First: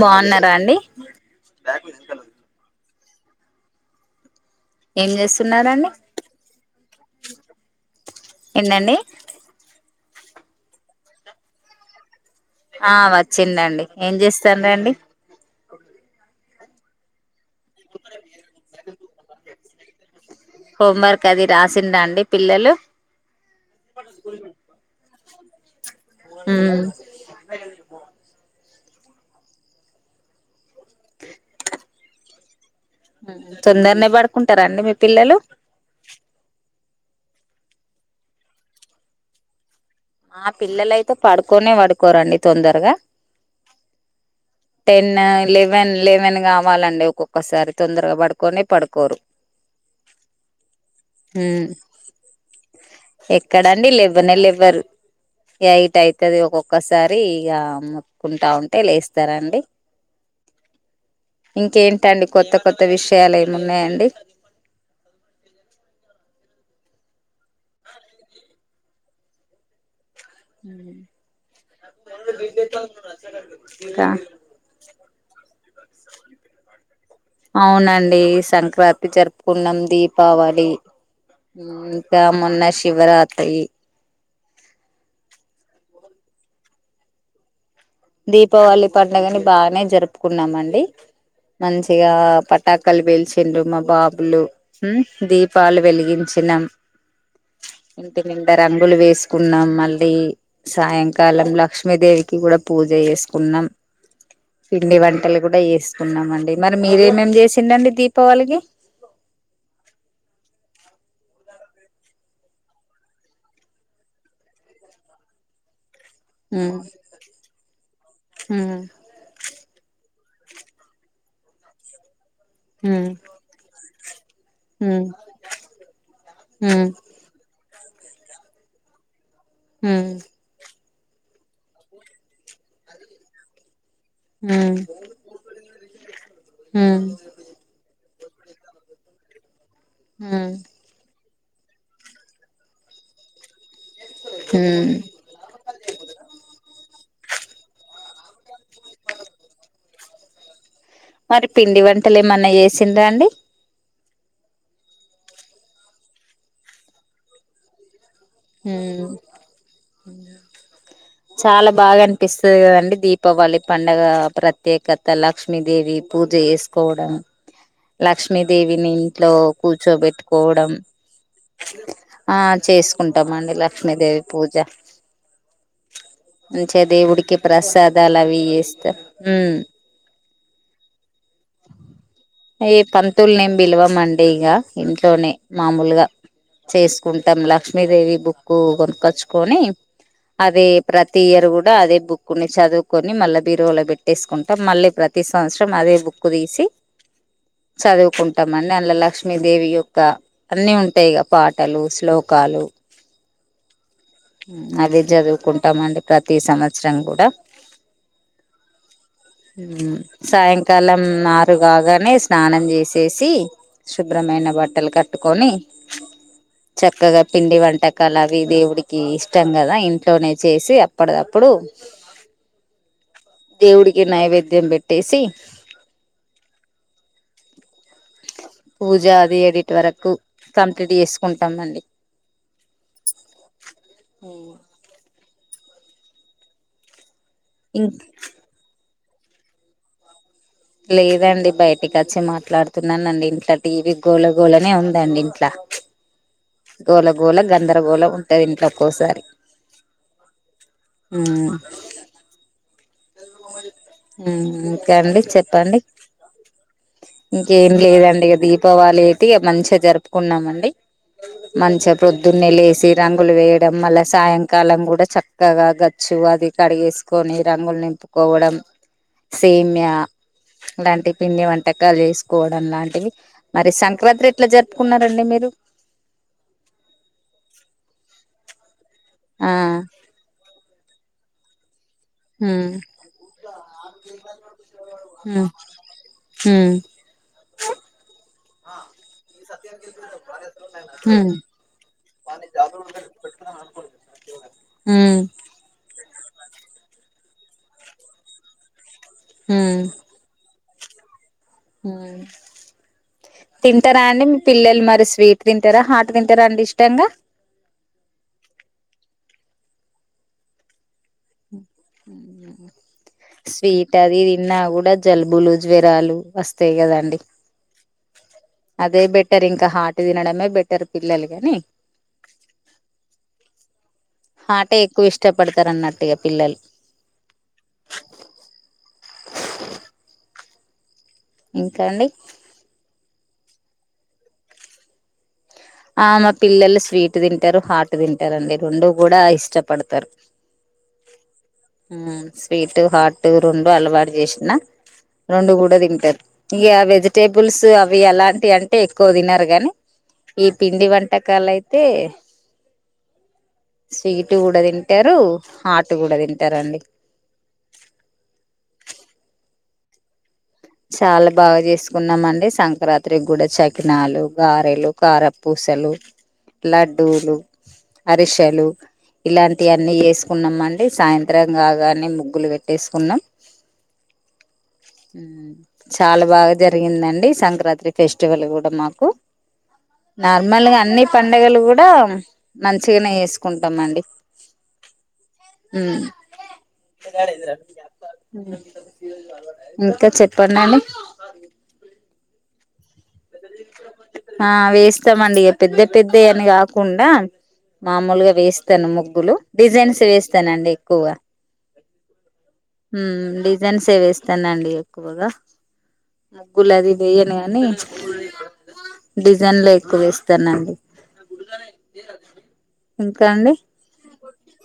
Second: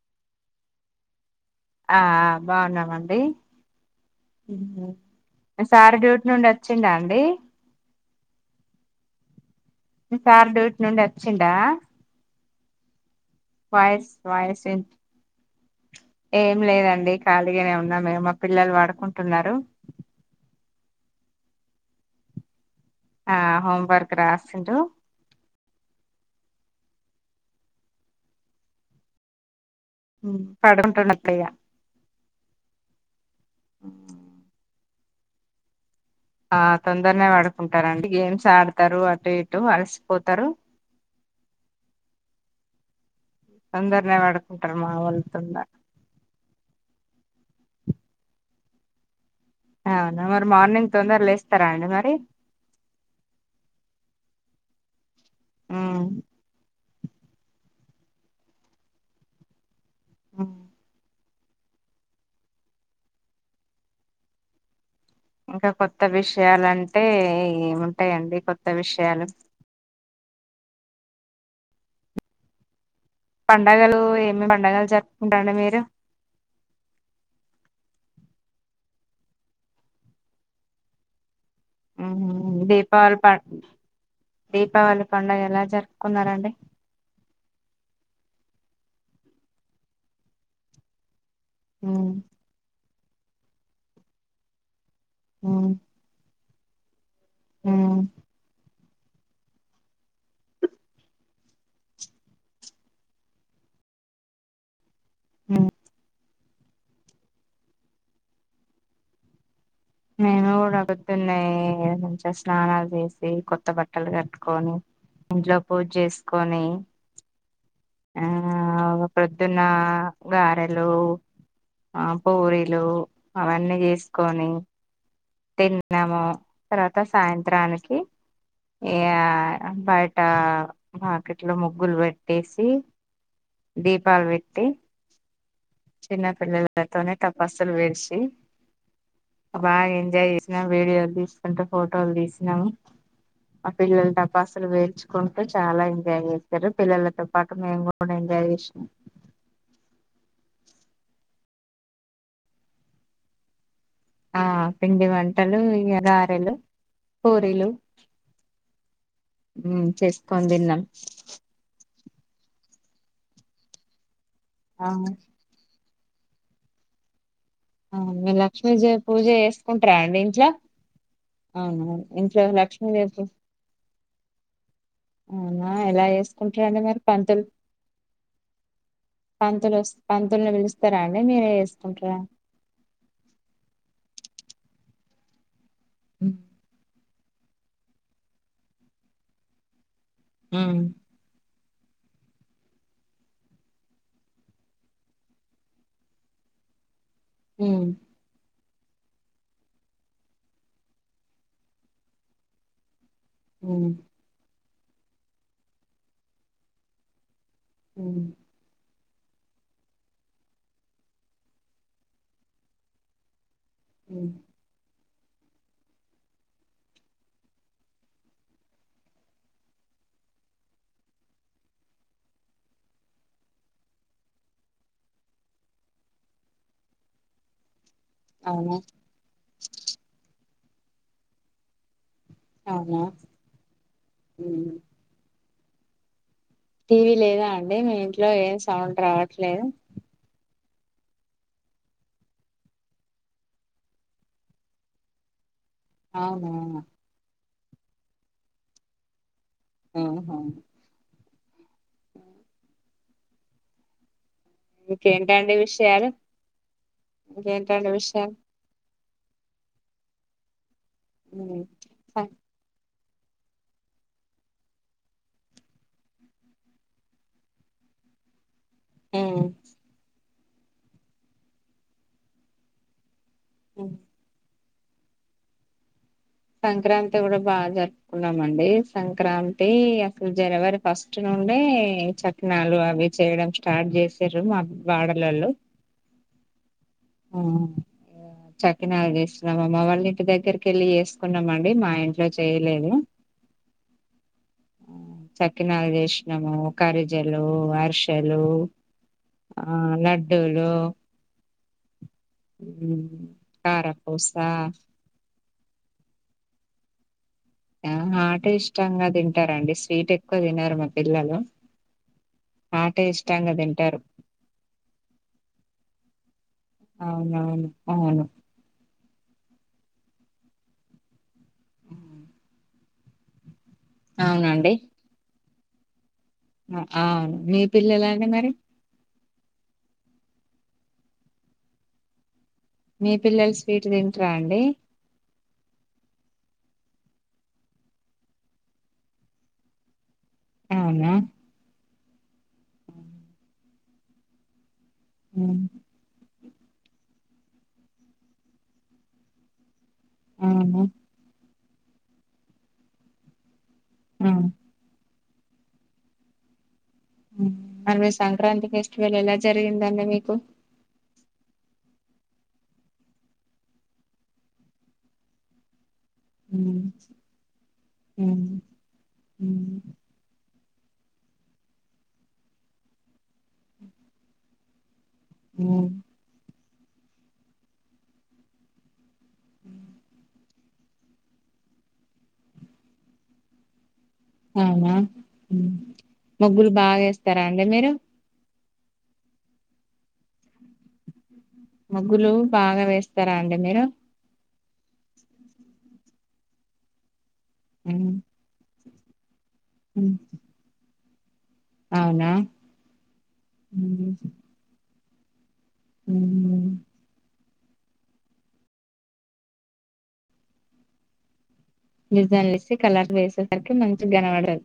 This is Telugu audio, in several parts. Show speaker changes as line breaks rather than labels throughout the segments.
బావున్నారా అండి
ఆ ఆ బావున్నామండి ఉహుమ్
ఏం చేస్తున్నారండి
సార్ డ్యూట్నుండి వచ్చిండా అండి
ఏందండి
మీ సార్ డ్యూట్నుండి వచిండా
ఆ వచ్చిందండి ఏం
విన్
జెస్తున్నారండి
ఏం లేదండి ఖాళీగానే ఉన్నామ్ మేము మా పిల్లల్ పడుకుంటున్నారు
హోం వర్క్ అది రాసిండ్ర అండి పిల్లలు
ఆ హోమ్ వర్క్ రాసిరు
హ్మ్మ్
పడంటనత్తయ
తొందరనే పడుకుంటారా అండి మీ పిల్లలు
ఆ తొందరనే పడుకుంటారండి గేమ్స్ ఆడతారు అటు ఇటు అలసి
ఆ పిల్లలయితే పడుకోనే పడుకోరండి తొందరగా
తొందరనే పడుకుంటారు మా
టెన్
వాళ్ళు తొందర
లెవెన్ లెవెన్ కావాలండి ఒక్కొక్కసారి తొందరగా పడుకొనే పడుకోరు
అవునా మరి మార్నింగ్ తొందరగ
ఉమ్
లేస్తారా అండి మరి
ఎక్కడండి లేవనే లే్వరు ఎయిట్
ఉమ్
అయితుది ఒక్కొక్కసారి ఇక మతుకుంటా ఉంటే లేస్తారండి
ఆ
ఇంకేంటండి కొత్త కొత్త విషయాలు ఏమి ఉన్నాయండి
ఇంకా కొత్త విషయాలుంటే ఏముంటాయండి కొత్త విషయాలు
హ్మ్
పడుగలు ఏమేమి పండగలు జరుపుకుంటాండి మీరు
అవునండి సంక్రాంతి జరుపుకున్నాం దీపావళి హ్మ్ ఇంకా
మ్మ్
మొన్న
దీపావళి ప
శివరాత్రి
దీపావళి పండుగ ఎలా జరుపుకున్నారండి
దీపావళి పండుగని బాగానే జరుపుకున్నామ అండి
మ్మ్
మంచిగా పటాక్ క్కల్ పెల్చిండ్రు మా బాబులు
మ్మ్
దీపాలు వెలిగించినం
మ్మ్
ఇంటి ముందరం ముగ్గులు వేసుకున్నాం మళ్ళీ సాయంకాలం లక్ష్మీదేవికి కూడా పూజ చేసుకున్నాం పిండి వంటలు కూడా
మ్మ్
వేసుకున్నాం అండి మరి మీరేమేమ్ చేసిండండి దీపావళికి
మేం కూడా పొద్దునే మంచిగా స్నానాలు చేసి కొత్త బట్టలు కట్టుకొని ఇంట్లో పూజ చేస్జ్
హ్మ్
ఆ ప్రొద్దున్న గారెలు ఆ పూరీలు అవన్నీ చేసుకొని తిన్నాము తర్వాత సాయంత్రానికి ఇ ఆ అమ్ బయట వాకిట్లో ముగ్గులు పెట్టేసి దీపాలు పెట్టి చిన్న పిల్లలతోనే తపస్సులు వేయించి బాగా ఎంజాయ్ చేసిన వీడియోలు తీసి అంత ఫోటోలు తీసినాము ఆ పిల్లలు టపాస్లు పేల్చుకుంటూ చాలా ఎంజాయ్ చేసారు పిల్లలతో పాటు మేము కూ డ ఎంజాయ్ చేషినం
మరి పిండి వంటలు ఏమన్నా చేసిండ్రా అండి
ఆ పిండి వంటలు ఇగ గారెలు పూరీలు
హుమ్
ఉమ్ చేసుకొని తిన్నాం
చాలా బాగన్ పిస్తది కదండి దీపావళి పండగ
ఆ
ప్రత్యేకత లక్ష్మీదేవి పూజ చేసుకోవడం
మీ
లక్ష్మీదేవిని
లక్ష్మీదేవి పూజ
ఇంట్లో
చేసుకుంటారా అండి ఇంట్లో
కూర్చోబెట్టుకోవడం
అవును
ఆ
ఇంట్లో లక్ష్మీదేవి పూజ
చేసుకుంటాం అండి లక్ష్మీదేవి పూజ
అవునా ఎలా చేసుకుంటారండి
మంచిగా
మరి
దేవుడికి
పంతులు
ప్రసాదాలు అవి చేస్తా ఉమ్
తుల్ ని పిలుస్తారా అండి మీరే చేసుకుంట్రా
ఈ పంతుల్నేమి బిలవమండి ఇగ ఇంట్లోనే మామూలుగా
ఉమ్
చేసు కుంటాం లక్ష్మీదేవి బుక్ కొనుక్కొచ్చుకోని అది ప్రతి ఇయర్ కూ డా అదే బుక్ ని చదువుకొని మళ్ళ బీరువాలో పెట్టేసుకుంటాం మళ్ళీ ప్రతి సంవత్సరం అదే బుక్కు తీసి
ఉమ్
చదువుకుంటాం మన ఇళ్లల లక్ష్మీదేవి యొక్క అన్నీ ఉంటాయి ఇగ పాటలు శ్లోకాలు
ఉమ్
అదే చదువుకుంటామండి ప్రతి సంవత్సరం కూడా.
ఉమ్
సాయంకాలం ఆరు కాగానే స్నానం చేసేసి. శుభ్రమైన బట్టలు కట్టుకొని చక్కగా పిండి వంటకాలు అవి దేవుడికి ఇష్టం కదా ఇంట్లోనే చేసి అప్పడప్ ప్పుడు దేవుడి కి నైవేద్యం బెట్టేసి
అవునా
పూజ అది ఏడిటి వరకు కంప్లీట్ చేసుకుంటాం అండి
అవునా హ్మ్ టీవీ లేదా అండి
ఇం
మీ ఇంట్లో ఏం సౌండ్ రావట్లేదు.
లేదండి బయటకొచ్చి మాట్లాడుతున్నానండి ఇంట్ల టీవీ గోల గోల నే ఉందండి ఇంట్లా.
అవును
గోలగోల గందరగోళం ఉంటది ఇంట్లో ఒక్కోసారి.
ఊహు
మ్ మ్ ఇంక అండి
ఇంకేంటండి
చెప్పండి
విషయాలు
ఇంకేం
ఇంకేంటండి
లేదండి
విషయాలు
దీపావళి తిగా మంచిగ జరుపుకున్నామండి
ఉమ్
మంచిగా ప్రొద్దున్నే లేసి. రంగులు వేయడం మళ్ళ సాయంకాలం కూడా చక్కగా గచ్చు అది కడిగేసుకొని. రంగుల్ నింపుకోవడం సేమ్యా ఇలాంటి పిండి వంటకాలు చేసుకోవడం లాంటివి మరి
ఉమ్
సంక్రాంత్రి ఎట్ల జరుప్ పుకున్నారండి మీరు
సంక్రాంతి కూడ బాగాజరుపుకున్నామండి
ఆ
సంక్రాంతి అస్సలు జనవరి ఫస్ట్. స్ట్ నుండీ
హ్మ్
చక్కినాలు అవి చేయడం స్టార్ట్ చేసీరు మా
హ్మ్
వాడలోలు
హ్మ్
అ చక్కినాలు చేసినాం మా అమ్మ వాళ్ళ ఇంటి దగ్గరికి వెళ్ళి
హ్మ్
చేసుకున్నామండి మా ఇంట్లో చేయలేదు.
ఆ పో
చక్కినాల్ చె చేషినాము కరిజలు అర్షెలూ ఆ లడ్డూలు
ఉమ్ తింటరా అండి
కారపూస
మీ పిల్లలు మరి స్వీట్ తింటరా హాట్ తింటరా అండి ఇష్టంగా
ఆ హాటే ఇష్టంగా తింటారంండి స్వీట్ ఎక్కువ తినరు మా పిల్లలు. హాటే ఇష్టంగా
స్వీట్
తింటారు
అది తిన్నా కూడ జలుబులు జ్వరాలు వస్తాయ్ కదా.
అవునవును అవును
అదే బెటర్ ఇంక హాట్ తినడమే బెటర్ పిల్లల కనీ హాటే ఎక్కువ ఇష్టపడతారు అన్నట్టిగా.
అ మీ పిల్లలండి మరి
ఇంక అండి
మీ పిల్లలు స్వీట్ తింట్రా అండి
ఆ మా పిల్లలు స్వీట్ తింటారు హాట్ తింటారండి రెండు కూడ ఇష్టపడతారు.
అవున
ఉమ్ స్పీటు హాటు రెండు అలవాటు చేశిన రెండు
ఉమ్,
కూడ తింటారు. ఇగ వెజిటేబుల్స్ అవి ఎలాంటి అంటే ఎక్కువ తినరు గాని. ఈ
అవును
పిండి వంటకాలయితే స్వీటు
అవును
కూడ తింటారు హాటు కూడ తింటారండి.
మరి మీ సంక్రాంతి ఫెస్టివల్ ఎలా జరిగిందండి మీకు.
చాల బాగ. చేసుకున్నామండి సంక్రాంత్రికి కూడ చక్కినాలు గారెలు కారపూస్. సల్లు లడ్డూలు అరిశలు ఇలాంటి అన్నిీ చేసుకున్నాం మని హే సాయంత్రం కాగానే ముగ్గులు పెట్టేసుకున్నాం చాల బాగ జరిగిందండి సంక్రాంతి ఫెస్టివల్ కూడ మాకు నాలు మిమ్మల్గా అన్ని పండుగలు కూడ మంచి గనే చేసుకుంటామండి
అవున
ఉమ్,
ముగ్గులు బాగేస్తారాండి మీరు
ఇంకా చెప్పండండి
ముగ్గులు బాగ వేస్తారాండి మీరు
ఆ వేస్తామండి అట పెద్ద పెద్దయని కాకుండా మామూల్గా వేస్తాను ముగ్గులు డిజైన్స్ వేస్తానండి ఎక్కువగా
అవున
ఉమ్ డిజైన్స్సె వేస్తానండి ఎక్కువగా ముగ్గులది వేయన్ గాని డిజన్లు ఎక్కువ వేస్తానండి
డిజైన్లు ఇస్తే కలర్
ఇంకా అండి
వేసేసరికి మంచిగా కనపడుతది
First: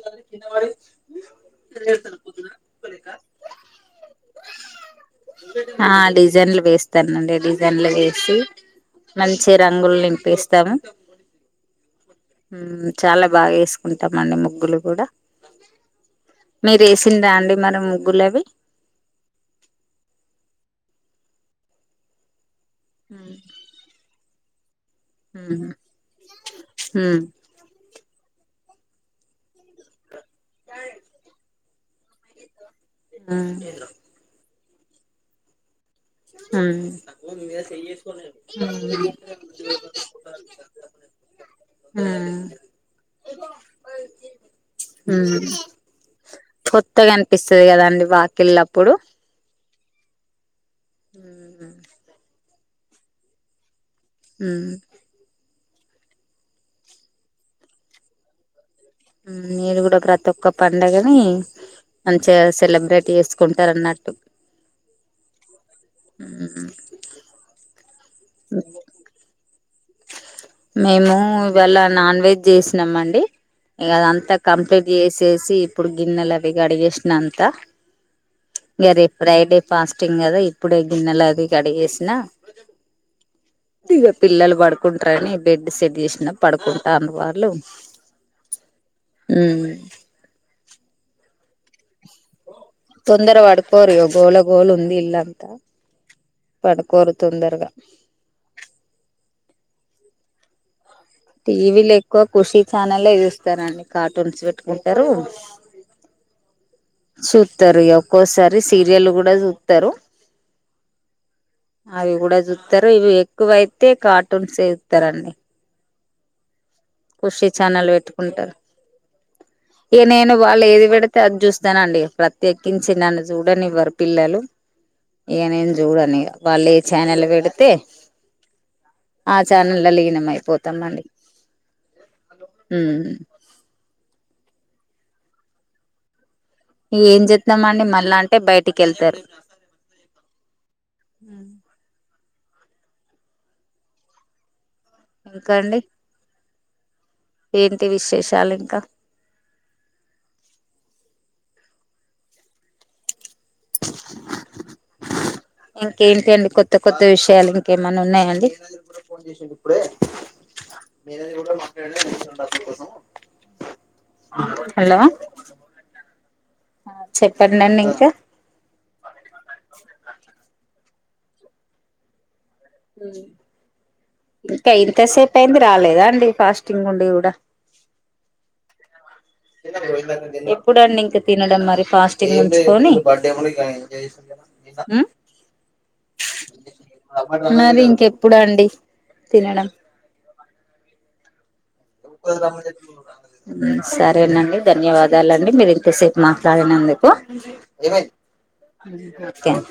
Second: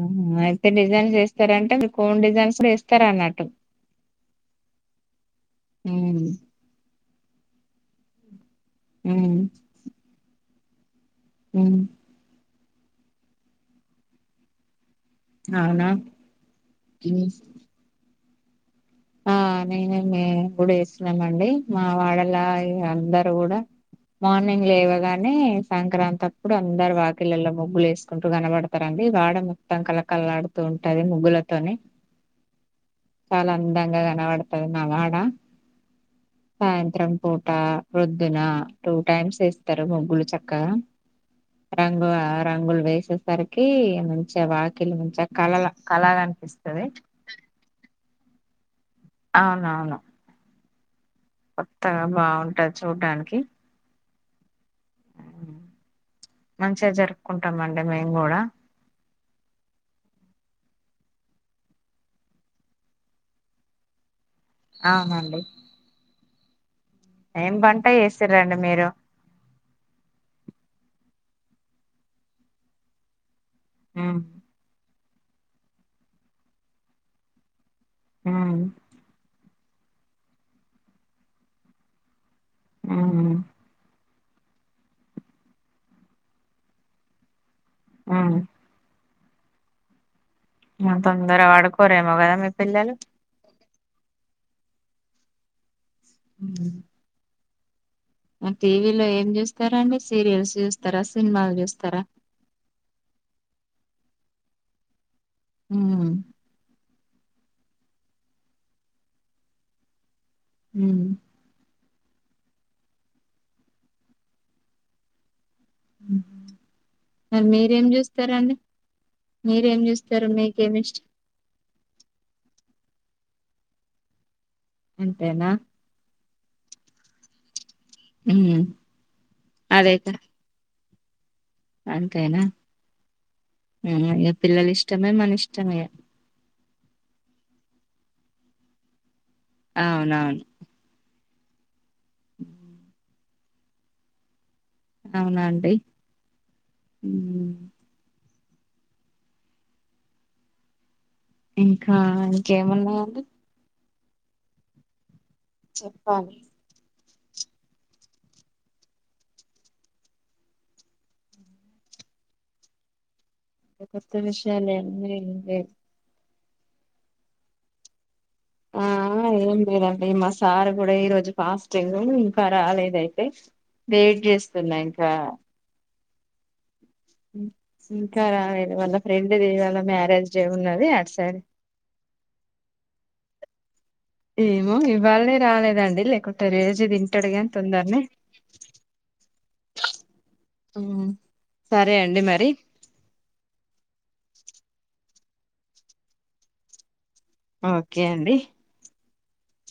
ఉహు అయితే డిజైన్స్ చేస్తారా అంటే మీ కోన్ డిజైన్స్ కుడ వేస్తారా అన్నట్టు
ఆ
ఉమ్,
డిజైన్లు వేస్తానండి డిజైన్లు వేసి మంచి రంగులు నింపిస్తాం
ఉ
హు చాలా బాగా వేసుకుంటామండి ముగ్గులు కూడా
అవునా
మీరు వేసిండా అండి మరి ముగ్గులు అవి
ఆ నేను ఏమి గుడే వేసినామండి మా వాడలా ఇక అందరు
ఉమ్
కూడా మార్నింగ్ లేవా గానీ
ఉమ్
సంక్రాంతి అప్పుడు అందరు
ఉమ్
వాకిళ్లలో ముగ్గులేస్ కుంటూ కనబడతారండి వాడ మొత్తం కళకళలాడుతూ ఉంటది ముగ్గులతోని
ఆ
చాలా అందంగా కనపడతది మా వాడ సాయంత్రం పూట ప్రొద్దున టూ టైమ్స్ వేస్తారు ముగ్గులు చక్కగా రంగు ఆ రంగులు వేసేసరికి మంచిగా వాకిళ్లు మంచిగా కలల కలన్
కొత్తగా అనిపిస్తది కదండి వాకిళ్లప్పుడు
అవునవును కొత్తగా బాగుంటది చూడ్డానికి
ఉ
మంచిగా జరుపుకుంటామండి మేము కూడా
ఊ నేను కూడా ప్రతి ఒక్క పండగని మంచిగా సెలబ్రేట్ చేసుకుంటారు అన్నట్టు
అవును అండి
ఊ ఉ
ఏం వంట చేసిర్రు రండి మీరు
మేము ఇవాళ నాన్ వెజ్ చేసినాం అండి ఇగ
ఉమ్
అదంతా కంప్లీట్ చేసేసి ఇప్పుడు గిన్నెలు అవి కడిగేసిన అంత
ఉమ్
ఇగ రేపు ఫ్రైడే ఫాస్టింగ్ కదా ఇప్పుడే గిన్నెలు అది కడిగేసినా
ఉమ్
ఇగ పిల్లలు పడు కుంటరని బెడ్ సెట్ చేసినా పడుకుంటాండ్రు వాళ్లు
ఉ
హుహు
ఇంగా తొందర పడుకోడెమో కదా మీ పిల్లలు
తొందర పడుకోరు ఇక గోల గోల ఉంది ఇల్లంతా పడుకోరు తొందరగా
టీవీలో ఏం చూస్తారండి సీరియల్స్ చుస్
టీవీలో ఎక్కువ ఖుషి ఛానల్ లే చూస్తారండి కార్టూన్స్ పెట్టుకుంటరు
ఊ
సుతారు ఇ ఒక్కోసారి సీరియల్ కూడా చూస్తారు
యూ
అవి కూడా చూస్తారు ఇవి ఎక్కువైతే కార్టూన్స్ ఏ ఇత్తరండి
ఉ
ఖుషి ఛానల్ పెట్టుకుంటారు
మీరేం
ఈ
చూస్తారు
నేను వాళ్ళు
మీకేమి
ఏది
ఇష్టం
పెడితే అది చూస్తానండి ప్రత్యేకించి నన్ చూడనివ్వరు పిల్లలు ఇగ
అంతేనా
నేను చూడను ఇగ వాళ్ళు ఐ ఛానల్ పెడితే
ఉమ్
ఆ చానల్లలో
అదైతే
లీనం అయిపోతామండి
అంతేనా
ఉమ్
ఉ ఇ పిల్లలు ఇష్టమే మన ఇష్టమే ఇక
ఈఏ ఏం చేద్దాం అండి మళ్ళా అంటే బయటికి వెళ్తారు
అవునవును
హ్మ్
హ్మ్
ఇంకా
అవునండి
అండి
ఉమ్
ఏంటి విశే షాలింకా
ఇంకా ఇంకేమున్నాయంండి
ఇంకేంటి
చెప్పాలి
అండి కొత్త కొ త్త విషయాలు ఇంకేమన్నా ఉన్నాయండి మీర కూడా కూడా మక్క కోసం
ఇగ కొత్త విషయాలేం ఎం లేవు
ఆ చెప్పండండి ఇంకా
ఆహ ఏం లేదండి మాసారు కూడా ఈరోజు ఫాస్టింగు ఇంకా రాలేదయితే వెయిట్ చేస్తున్నా ఇంకా
ఇంతసేపు అయింది రాలేదా అండి ఫాస్టింగ్ ఉండి కూడా
మ్మ్ ఇంకా రాలేదు వాళ్ల
ఎప్పుడంండి
అటు
ఇంకా
సైడ్
తినడం మరి ఫాస్టింగ్ ఉంచుకొని
ఏమో ఇవాళే రాలేదండి లేకుంటే రేజు తింటాడుగాని
మరి
తొందరనే
ఇంకెప్పుడు అండి తినడం
మ్మ్
హ్మ్ సరేనండి ధన్యవాదాలండి మీరు ఇంతసేపు మాట్లాడినందుకు
ఓకే అండి
కేన్